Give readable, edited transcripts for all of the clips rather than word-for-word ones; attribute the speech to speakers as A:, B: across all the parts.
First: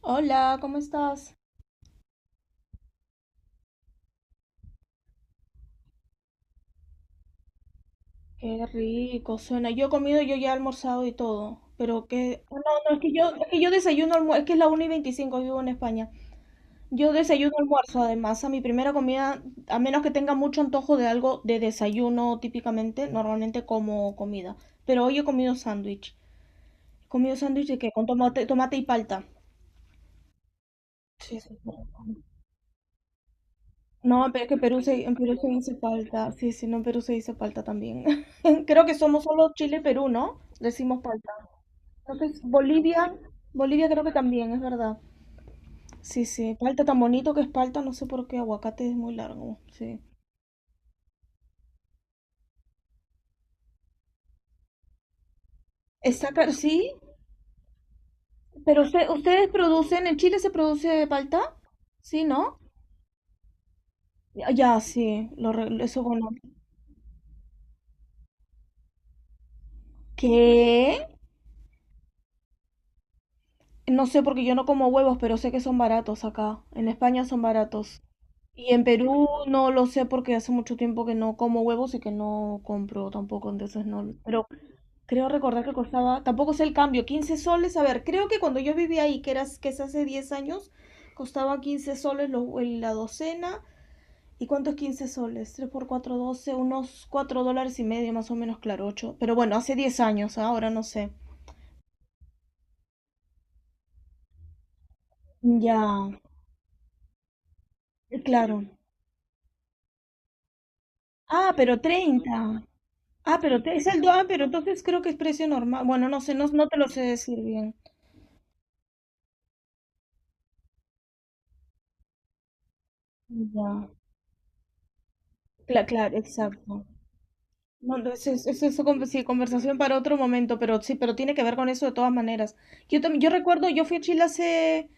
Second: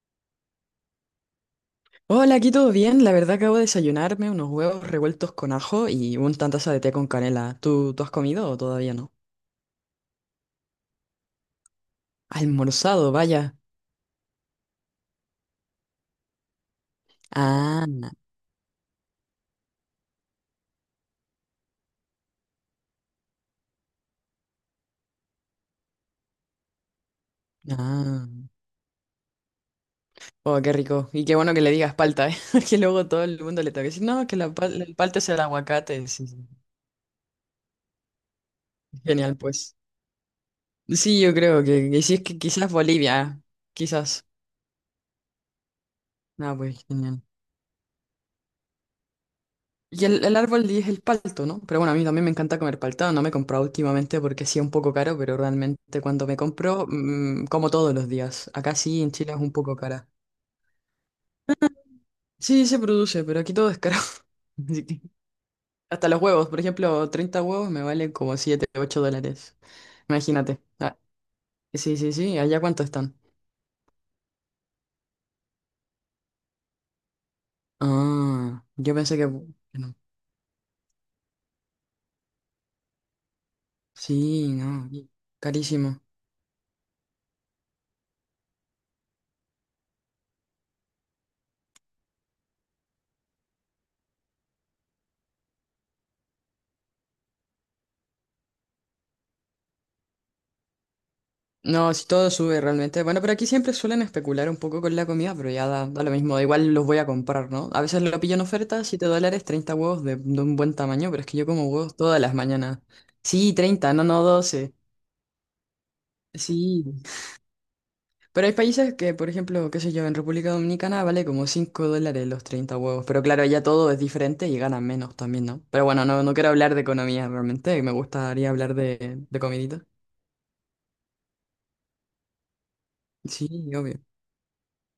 A: Hola, ¿cómo estás?
B: Hola, aquí todo bien. La verdad acabo de desayunarme unos huevos revueltos con ajo y una taza de té con canela. ¿Tú has comido o
A: Qué
B: todavía no?
A: rico suena. Yo he comido, yo ya he almorzado y todo. Pero que... No, no, es
B: Almorzado,
A: que yo, es
B: vaya.
A: que yo desayuno almuerzo. Es que es la 1 y 25. Vivo en España. Yo desayuno
B: Ah,
A: almuerzo, además, a mi primera comida, a menos que tenga mucho antojo de algo de desayuno típicamente, normalmente como comida. Pero hoy he comido sándwich. He comido sándwich de que con
B: ah.
A: tomate, tomate y palta.
B: Oh, qué rico. Y qué
A: Sí, sí.
B: bueno que le digas palta, ¿eh? Porque luego todo el mundo le toca decir,
A: No,
B: no, que
A: pero es que
B: el
A: en
B: palta es
A: Perú
B: el
A: se hizo
B: aguacate. Sí,
A: palta.
B: sí.
A: Sí, sí, no, en Perú se hizo palta también. Creo que somos
B: Genial,
A: solo
B: pues.
A: Chile y Perú, ¿no? Decimos
B: Sí,
A: palta.
B: yo creo que sí,
A: Creo
B: es
A: que
B: que quizás
A: Bolivia,
B: Bolivia.
A: Bolivia creo que
B: Quizás.
A: también, es verdad. Sí,
B: Ah,
A: sí,
B: pues,
A: palta tan
B: genial.
A: bonito que es palta, no sé por qué, aguacate es muy largo, sí.
B: Y el árbol es el palto, ¿no? Pero bueno, a mí también me encanta comer palta. No me he comprado últimamente porque sí es un poco caro, pero realmente cuando me
A: Exacto,
B: compro,
A: sí,
B: mm, como todos los días. Acá
A: pero
B: sí, en Chile es
A: ustedes
B: un poco
A: producen,
B: cara.
A: en Chile se produce palta, ¿sí, no?
B: Sí, se produce, pero aquí todo es caro.
A: Ya, ya,
B: Así que
A: sí, lo, eso
B: hasta los
A: bueno.
B: huevos, por ejemplo, 30 huevos me valen como 7, $8. Imagínate. Ah,
A: ¿Qué?
B: sí, sí, sí. ¿Allá cuánto están?
A: No sé porque yo no como huevos, pero sé que son baratos acá. En España son baratos.
B: Ah,
A: Y en
B: yo pensé
A: Perú no
B: que
A: lo
B: no.
A: sé porque hace mucho tiempo que no como huevos y que no compro tampoco, entonces no.
B: Sí,
A: Pero
B: no. Y...
A: creo recordar que
B: carísimo.
A: costaba, tampoco sé el cambio, 15 soles. A ver, creo que cuando yo vivía ahí, que eras, que es hace 10 años, costaba 15 soles la docena. ¿Y cuánto es 15 soles? Tres por 4 12 unos 4 dólares y medio más o menos, claro, 8. Pero bueno, hace 10 años, ¿ah? Ahora no sé.
B: No, si todo sube realmente. Bueno, pero aquí siempre suelen especular un poco con la comida, pero ya
A: Ya,
B: da lo mismo. Da igual, los voy a comprar, ¿no? A veces lo pillo en
A: claro.
B: oferta, $7, 30 huevos de un buen tamaño, pero es que yo
A: Ah,
B: como
A: pero
B: huevos todas las
A: treinta.
B: mañanas.
A: Ah,
B: Sí,
A: pero es
B: 30
A: el
B: no, no
A: pero
B: 12.
A: entonces creo que es precio normal. Bueno, no sé, no, no te
B: Sí.
A: lo sé decir bien.
B: Pero hay países que, por ejemplo, qué sé yo, en República Dominicana vale como $5 los 30 huevos. Pero claro, ya
A: Ya.
B: todo es diferente y ganan menos también, ¿no? Pero
A: Cla-
B: bueno,
A: claro,
B: no, no quiero hablar de
A: exacto.
B: economía realmente, me
A: No, no, es, es,
B: gustaría
A: es
B: hablar
A: eso sí,
B: de
A: conversación
B: comidita.
A: para otro momento, pero sí, pero tiene que ver con eso de todas maneras. Yo también, yo
B: Sí,
A: recuerdo, yo fui
B: obvio.
A: a Chile hace,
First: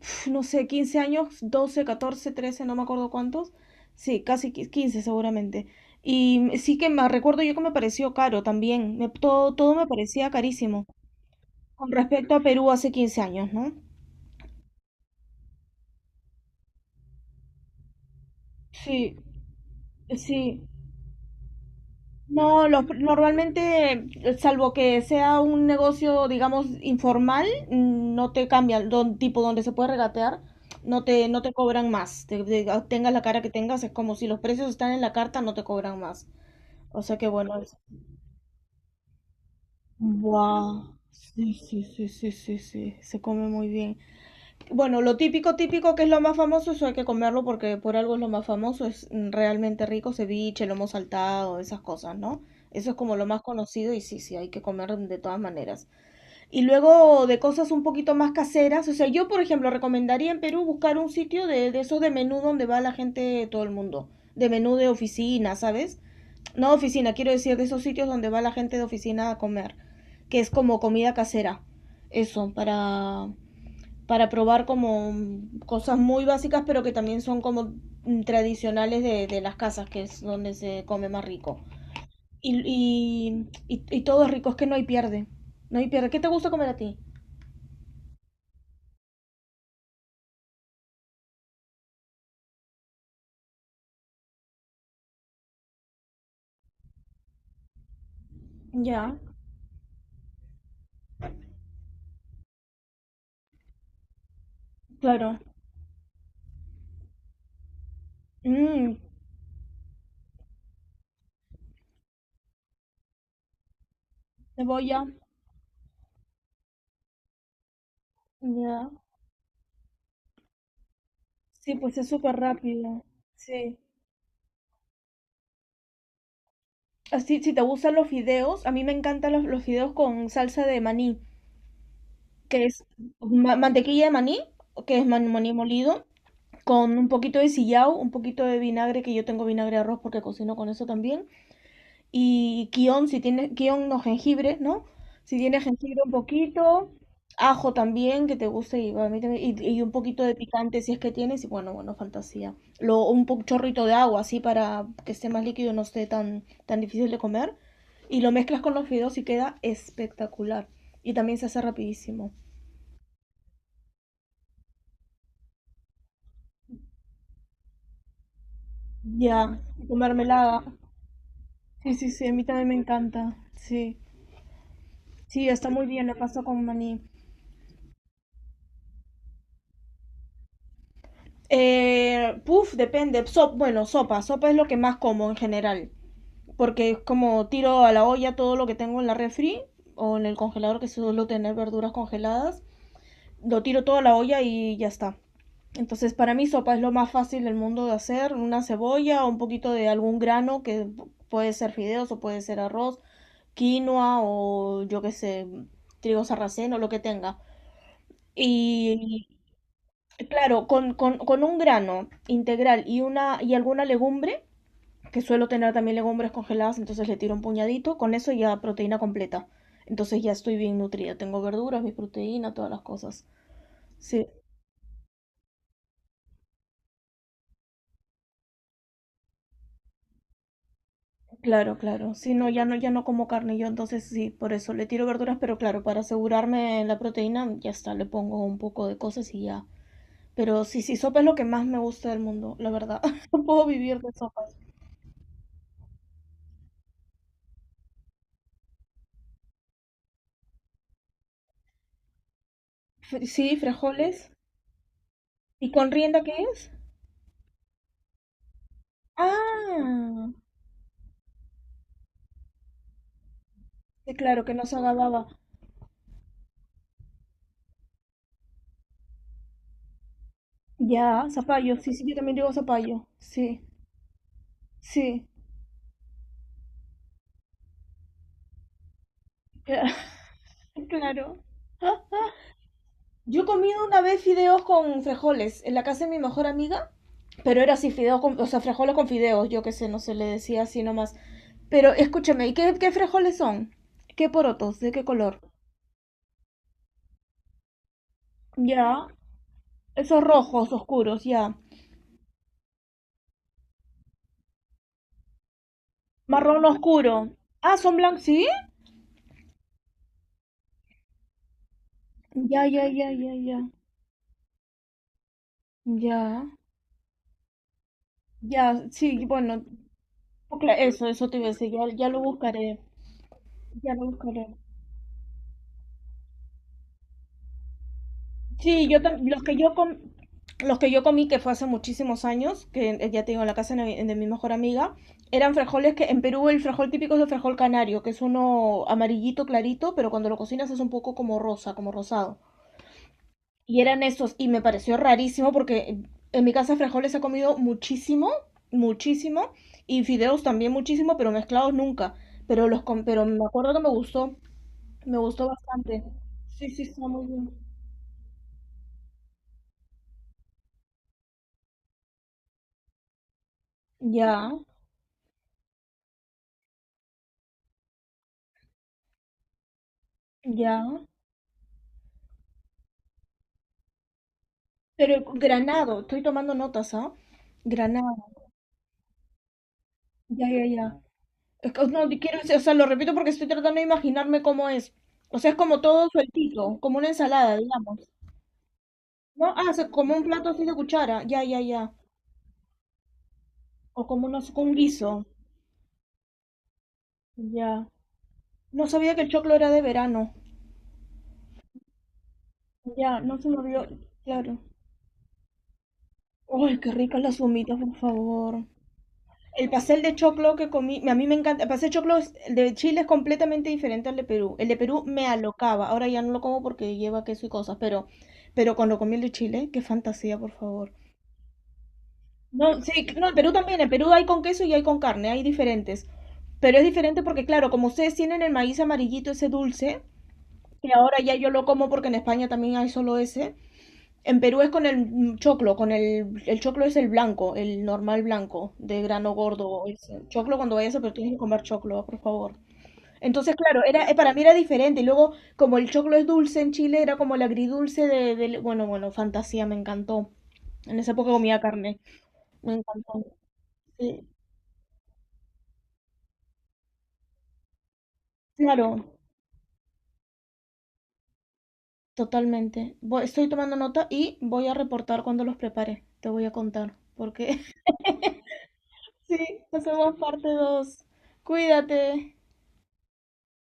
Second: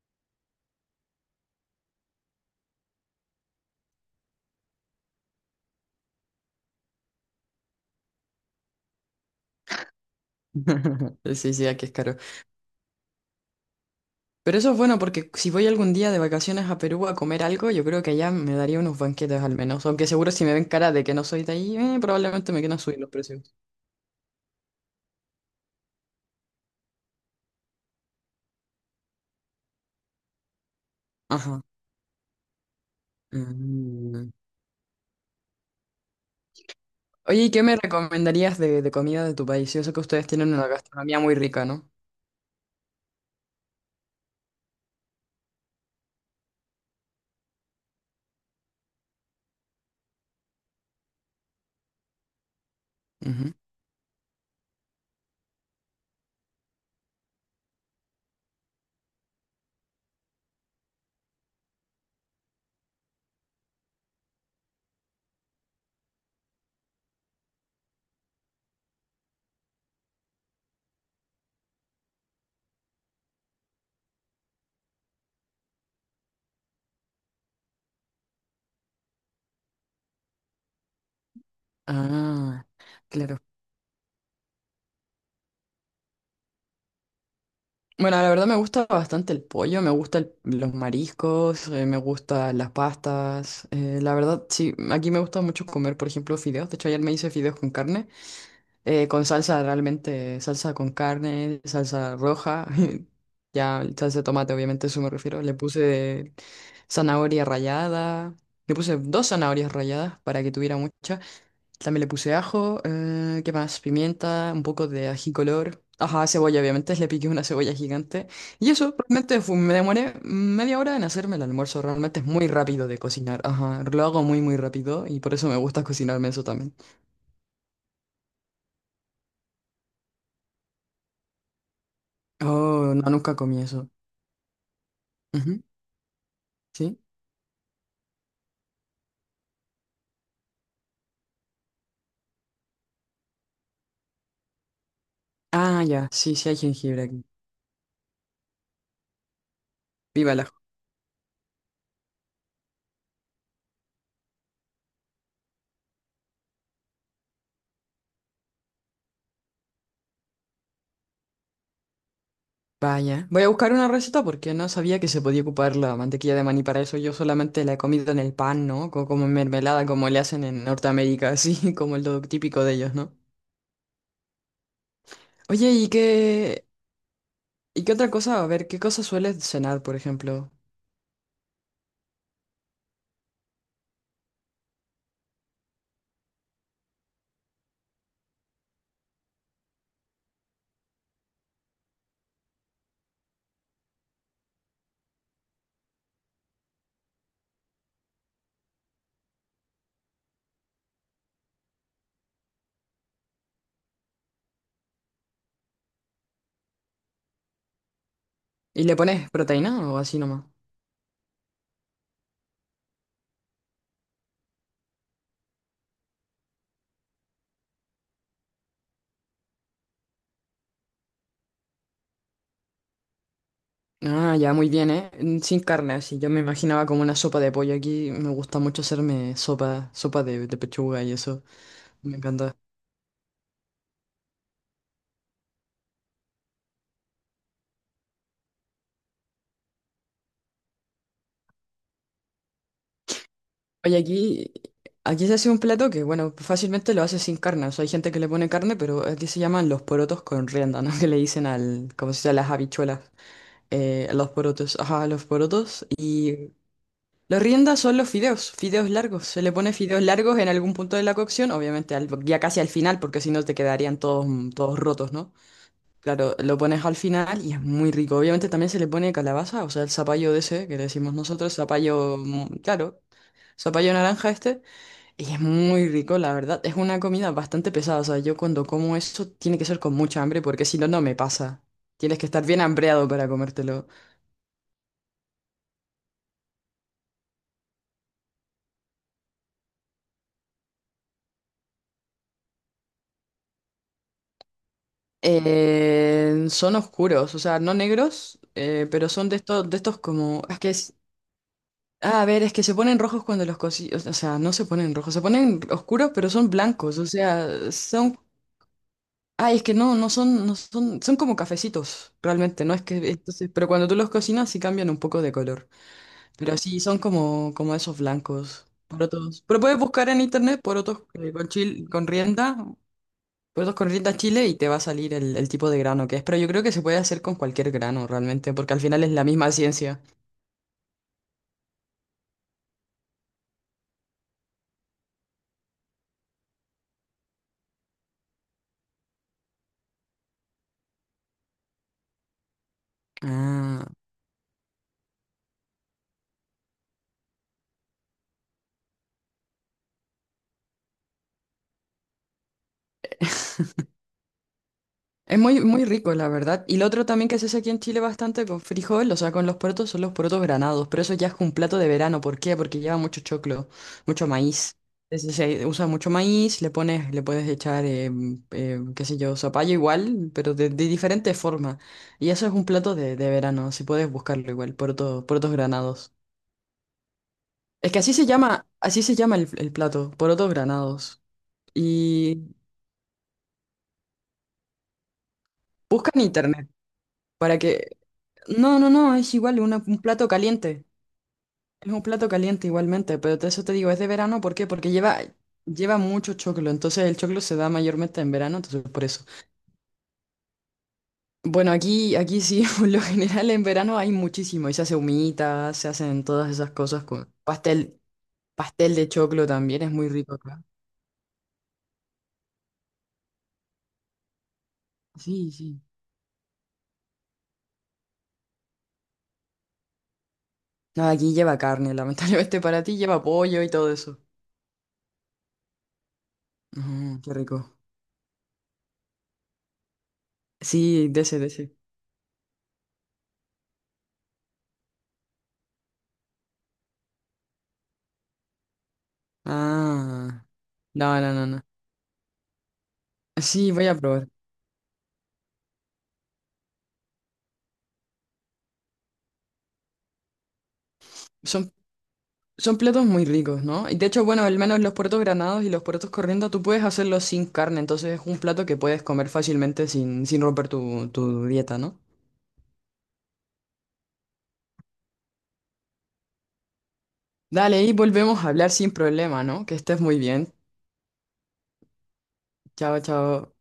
A: uf, no sé, 15 años, 12, 14, 13, no me acuerdo cuántos. Sí, 15 seguramente. Y sí que me recuerdo yo que me pareció caro también. Todo, todo me parecía carísimo.
B: Sí, sí, aquí
A: Con
B: es caro.
A: respecto a Perú hace 15 años, ¿no?
B: Pero eso es bueno porque si voy algún día de vacaciones a Perú a comer algo, yo creo que allá me daría unos
A: Sí,
B: banquetes al menos. Aunque seguro si me ven
A: sí.
B: cara de que no soy de ahí, probablemente me
A: No,
B: quieran subir los precios.
A: normalmente, salvo que sea un negocio, digamos, informal, no te cambian, tipo donde se puede regatear, no te
B: Ajá.
A: cobran más. Tengas la cara que tengas, es como si
B: Mm.
A: los precios están en la carta, no te cobran más. O sea que
B: Oye, ¿y
A: bueno,
B: qué
A: es...
B: me recomendarías de comida de tu país? Yo sé que ustedes tienen una
A: Wow.
B: gastronomía muy
A: Sí,
B: rica,
A: sí,
B: no.
A: sí, sí, sí, sí, se come muy bien. Bueno, lo típico, típico que es lo más famoso, eso hay que comerlo porque por algo es lo más famoso, es realmente rico, ceviche, lomo saltado, esas cosas, ¿no? Eso es como lo más
B: Ujú.
A: conocido y sí, sí, hay que comer de todas maneras. Y luego de cosas un poquito más caseras, o sea, yo por ejemplo recomendaría en Perú buscar un sitio de esos de menú donde va la gente de todo el mundo, de menú de oficina, ¿sabes? No oficina, quiero decir de esos sitios donde va la gente de oficina a comer, que es como comida casera. Eso, para probar como cosas muy básicas, pero que también son como tradicionales de las casas, que es donde se come más rico. Y,
B: Ah, claro.
A: y, y, y todo es rico, es que no hay pierde. No hay pierde. ¿Qué te gusta comer a ti?
B: Bueno, la verdad me gusta bastante el pollo, me gustan los mariscos, me gustan las pastas, la verdad, sí, aquí me gusta mucho comer, por ejemplo, fideos. De hecho, ayer me hice fideos con carne.
A: Ya,
B: Con salsa realmente, salsa con carne, salsa roja, ya salsa de tomate, obviamente a eso me
A: claro.
B: refiero. Le puse zanahoria rallada, le puse
A: Mm,
B: dos zanahorias ralladas para que tuviera mucha. También le puse ajo, ¿qué más? Pimienta, un poco
A: cebolla.
B: de ají color. Ajá, cebolla, obviamente, le piqué una cebolla gigante. Y
A: Ya.
B: eso, realmente fue... me demoré media hora en hacerme el
A: Sí,
B: almuerzo.
A: pues es
B: Realmente es
A: súper
B: muy rápido de
A: rápido.
B: cocinar.
A: Sí.
B: Ajá, lo hago muy, muy rápido y por eso me gusta cocinarme eso también.
A: Así, si te gustan los fideos, a mí me encantan los fideos con salsa de maní, que es
B: Oh, no, nunca comí eso.
A: mantequilla de maní, que es maní molido,
B: ¿Sí?
A: con un poquito de sillao, un poquito de vinagre, que yo tengo vinagre de arroz porque cocino con eso también, y kion, si tiene, kion no jengibre, ¿no? Si tiene
B: Ah,
A: jengibre
B: ya,
A: un
B: sí, sí hay
A: poquito,
B: jengibre aquí.
A: ajo también, que te guste, y, y un poquito de
B: Viva la...
A: picante si es que tienes, y bueno, bueno, fantasía. Chorrito de agua, así, para que esté más líquido no esté tan, tan difícil de comer, y lo mezclas con los fideos y queda espectacular. Y también se hace rapidísimo.
B: Vaya. Voy a buscar una receta porque no sabía que se podía ocupar la mantequilla de maní para eso. Yo solamente la he comido en el pan, ¿no? Co- Como en
A: Ya, y
B: mermelada,
A: con
B: como le hacen
A: mermelada.
B: en Norteamérica, así
A: Sí,
B: como el
A: sí,
B: lo
A: sí, a mí
B: típico
A: también me
B: de ellos, ¿no?
A: encanta, sí. Sí, está
B: Oye,
A: muy
B: ¿y
A: bien, lo paso con
B: qué...
A: maní.
B: ¿Y qué otra cosa? A ver, ¿qué cosa sueles cenar, por ejemplo?
A: Puf, depende. Bueno, sopa. Sopa es lo que más como en general. Porque es como tiro a la olla todo lo que tengo en la refri o en el congelador, que suelo tener verduras congeladas. Lo tiro todo a la olla y ya está. Entonces, para mí, sopa es lo más fácil del mundo de hacer. Una cebolla o un poquito de algún grano, que puede ser fideos o puede ser arroz, quinoa o yo qué sé, trigo sarraceno, lo que tenga.
B: ¿Y le
A: Y
B: pones proteína o así nomás?
A: claro, con un grano integral y una y alguna legumbre, que suelo tener también legumbres congeladas, entonces le tiro un puñadito, con eso ya proteína completa. Entonces ya estoy bien nutrida, tengo verduras, mi proteína, todas las cosas. Sí,
B: Ah, ya, muy bien, ¿eh? Sin carne, así. Yo me imaginaba como una sopa de pollo. Aquí me gusta mucho hacerme sopa, sopa de pechuga y eso.
A: claro, claro.
B: Me
A: Sí, no,
B: encanta.
A: ya no como carne yo, entonces sí, por eso le tiro verduras, pero claro, para asegurarme la proteína, ya está, le pongo un poco de cosas y ya. Pero sí, sí, sopa es lo que más me gusta del mundo, la verdad. No puedo
B: Oye,
A: vivir de
B: aquí,
A: sopas.
B: aquí se hace un plato que, bueno, fácilmente lo hace sin carne. O sea, hay gente que le pone carne, pero aquí se llaman los porotos con rienda, ¿no? Que le dicen al, como se dice, a las habichuelas.
A: Sí,
B: A
A: frijoles.
B: los porotos, ajá, a los
A: ¿Y
B: porotos.
A: con rienda qué
B: Y
A: es?
B: los riendas son los fideos, fideos largos. Se le pone fideos
A: Ah,
B: largos en algún punto de la cocción, obviamente ya casi al final, porque si no te quedarían
A: sí,
B: todos,
A: claro
B: mm,
A: que no se
B: todos rotos,
A: agababa.
B: ¿no? Claro, lo pones al final y es muy rico. Obviamente también se le pone calabaza, o sea, el zapallo de ese, que le decimos
A: Ya,
B: nosotros,
A: zapallo, sí, sí, yo
B: zapallo,
A: también digo
B: mm, claro,
A: zapallo. Sí,
B: zapallo naranja este.
A: sí,
B: Y es muy rico, la verdad. Es una comida bastante pesada. O sea, yo cuando como eso tiene que ser con
A: cla-
B: mucha hambre porque si no, no me
A: claro.
B: pasa.
A: Ah,
B: Tienes que
A: ah.
B: estar bien hambreado para
A: Yo he comido
B: comértelo.
A: una vez fideos con frijoles en la casa de mi mejor amiga, pero era así, fideos con, o sea, frijoles con fideos, yo qué sé, no se le decía así nomás. Pero escúchame, ¿y qué frijoles son? ¿Qué porotos? ¿De qué color?
B: Son oscuros, o sea, no negros,
A: Ya,
B: pero son de estos,
A: esos
B: como... Es que
A: rojos
B: es...
A: oscuros, ya.
B: ah, a ver, es que se ponen rojos cuando los cocí... O sea, no se ponen rojos, se ponen oscuros, pero son
A: Marrón
B: blancos. O
A: oscuro.
B: sea,
A: Ah, son
B: son...
A: blancos, ¿sí?
B: Ay, es que no, no son, no son, son como cafecitos, realmente,
A: Ya,
B: no es
A: ya,
B: que,
A: ya, ya,
B: entonces,
A: ya.
B: pero cuando tú los cocinas sí cambian un poco de color.
A: Ya.
B: Pero sí, son como esos blancos,
A: Ya, sí,
B: porotos. Pero
A: bueno,
B: puedes buscar en internet porotos
A: eso, te iba a decir, ya,
B: con
A: ya lo
B: rienda,
A: buscaré,
B: porotos con
A: ya lo
B: rienda
A: buscaré.
B: chile y te va a salir el tipo de grano que es. Pero yo creo que se puede hacer con cualquier grano realmente, porque al
A: Sí,
B: final es la
A: los
B: misma
A: que
B: ciencia.
A: los que yo comí, que fue hace muchísimos años, que ya te digo, en la casa de mi mejor amiga, eran frijoles que en Perú el frijol típico es el frijol canario, que es uno amarillito clarito, pero cuando lo cocinas es un poco como rosa, como rosado. Y
B: Ah.
A: eran esos, y me pareció rarísimo porque en mi casa frijoles he comido muchísimo, muchísimo, y fideos también muchísimo, pero mezclados nunca. Pero pero me acuerdo que me
B: Es
A: gustó
B: muy, muy
A: bastante.
B: rico, la verdad.
A: Sí,
B: Y
A: sí,
B: lo otro
A: está muy
B: también que se
A: bien.
B: hace aquí en Chile bastante con frijol, o sea, con los porotos, son los porotos granados. Pero eso ya es un plato de verano. ¿Por qué? Porque lleva mucho choclo, mucho
A: Ya,
B: maíz. Entonces, se usa mucho maíz, le pones, le puedes echar, qué sé yo, zapallo igual, pero de
A: ya.
B: diferente forma. Y eso es un plato de verano, si puedes buscarlo igual,
A: Pero
B: porotos
A: granado,
B: granados.
A: estoy tomando notas, ¿ah?
B: Es que
A: Granado,
B: así se llama el plato,
A: ya,
B: porotos
A: ya, ya.
B: granados.
A: Es que, no, quiero
B: Y
A: decir, o sea, lo repito porque estoy tratando de imaginarme cómo es. O sea, es como todo
B: busca en internet
A: sueltito, como una ensalada,
B: para que...
A: digamos.
B: No, no, no, es
A: ¿No?
B: igual,
A: Ah, o sea,
B: un
A: como un
B: plato
A: plato así de
B: caliente.
A: cuchara. Ya, ya, ya.
B: Es un plato caliente igualmente, pero eso te digo, es
A: O
B: de
A: como
B: verano,
A: unos,
B: ¿por
A: con
B: qué?
A: un
B: Porque
A: guiso.
B: lleva, lleva mucho choclo, entonces el choclo se da
A: Ya.
B: mayormente en verano, entonces
A: No
B: por
A: sabía que
B: eso.
A: el choclo era de verano.
B: Bueno, aquí, aquí sí, por lo
A: Ya, no se
B: general
A: me
B: en
A: olvidó.
B: verano hay
A: Claro.
B: muchísimo, y se hace humita, se hacen todas esas
A: ¡Ay, qué
B: cosas
A: ricas
B: con
A: las humitas, por
B: pastel,
A: favor!
B: pastel de choclo
A: El
B: también, es
A: pastel
B: muy
A: de
B: rico
A: choclo
B: acá.
A: que comí, a mí me encanta. El pastel de choclo el de Chile es completamente diferente al de Perú. El de Perú me
B: Sí, sí.
A: alocaba. Ahora ya no lo como porque lleva queso y cosas, pero cuando comí el de Chile, qué fantasía, por favor.
B: No, aquí lleva carne, lamentablemente
A: No,
B: para ti
A: sí,
B: lleva
A: no, en Perú
B: pollo y
A: también. En
B: todo
A: Perú
B: eso.
A: hay con queso y hay con carne, hay diferentes. Pero es
B: Ujú,
A: diferente
B: qué
A: porque, claro,
B: rico.
A: como ustedes tienen el maíz amarillito, ese dulce, que
B: Sí,
A: ahora
B: de
A: ya
B: ese, de
A: yo lo
B: ese.
A: como porque en España también hay solo ese. En Perú es con el choclo, con el choclo es el blanco, el normal blanco, de grano gordo. Ese.
B: Ah,
A: Choclo cuando vayas a Perú
B: no, no,
A: tienes que
B: no, no.
A: comer choclo, por favor. Entonces,
B: Sí,
A: claro,
B: voy a
A: era,
B: probar.
A: para mí era diferente. Y luego, como el choclo es dulce en Chile, era como el agridulce bueno, bueno, fantasía, me encantó. En esa época comía
B: Son,
A: carne. Me
B: son platos
A: encantó.
B: muy ricos, ¿no? Y de hecho,
A: Sí,
B: bueno, al menos los puertos granados y los puertos corriendo, tú puedes hacerlos sin carne, entonces es un plato que puedes
A: claro,
B: comer fácilmente sin, sin romper tu dieta, ¿no?
A: totalmente. Estoy tomando nota y voy a reportar cuando los prepare. Te voy a contar, porque
B: Dale, y volvemos a hablar sin problema,
A: sí,
B: ¿no? Que estés
A: hacemos
B: muy
A: parte
B: bien.
A: 2. Cuídate.
B: Chao, chao.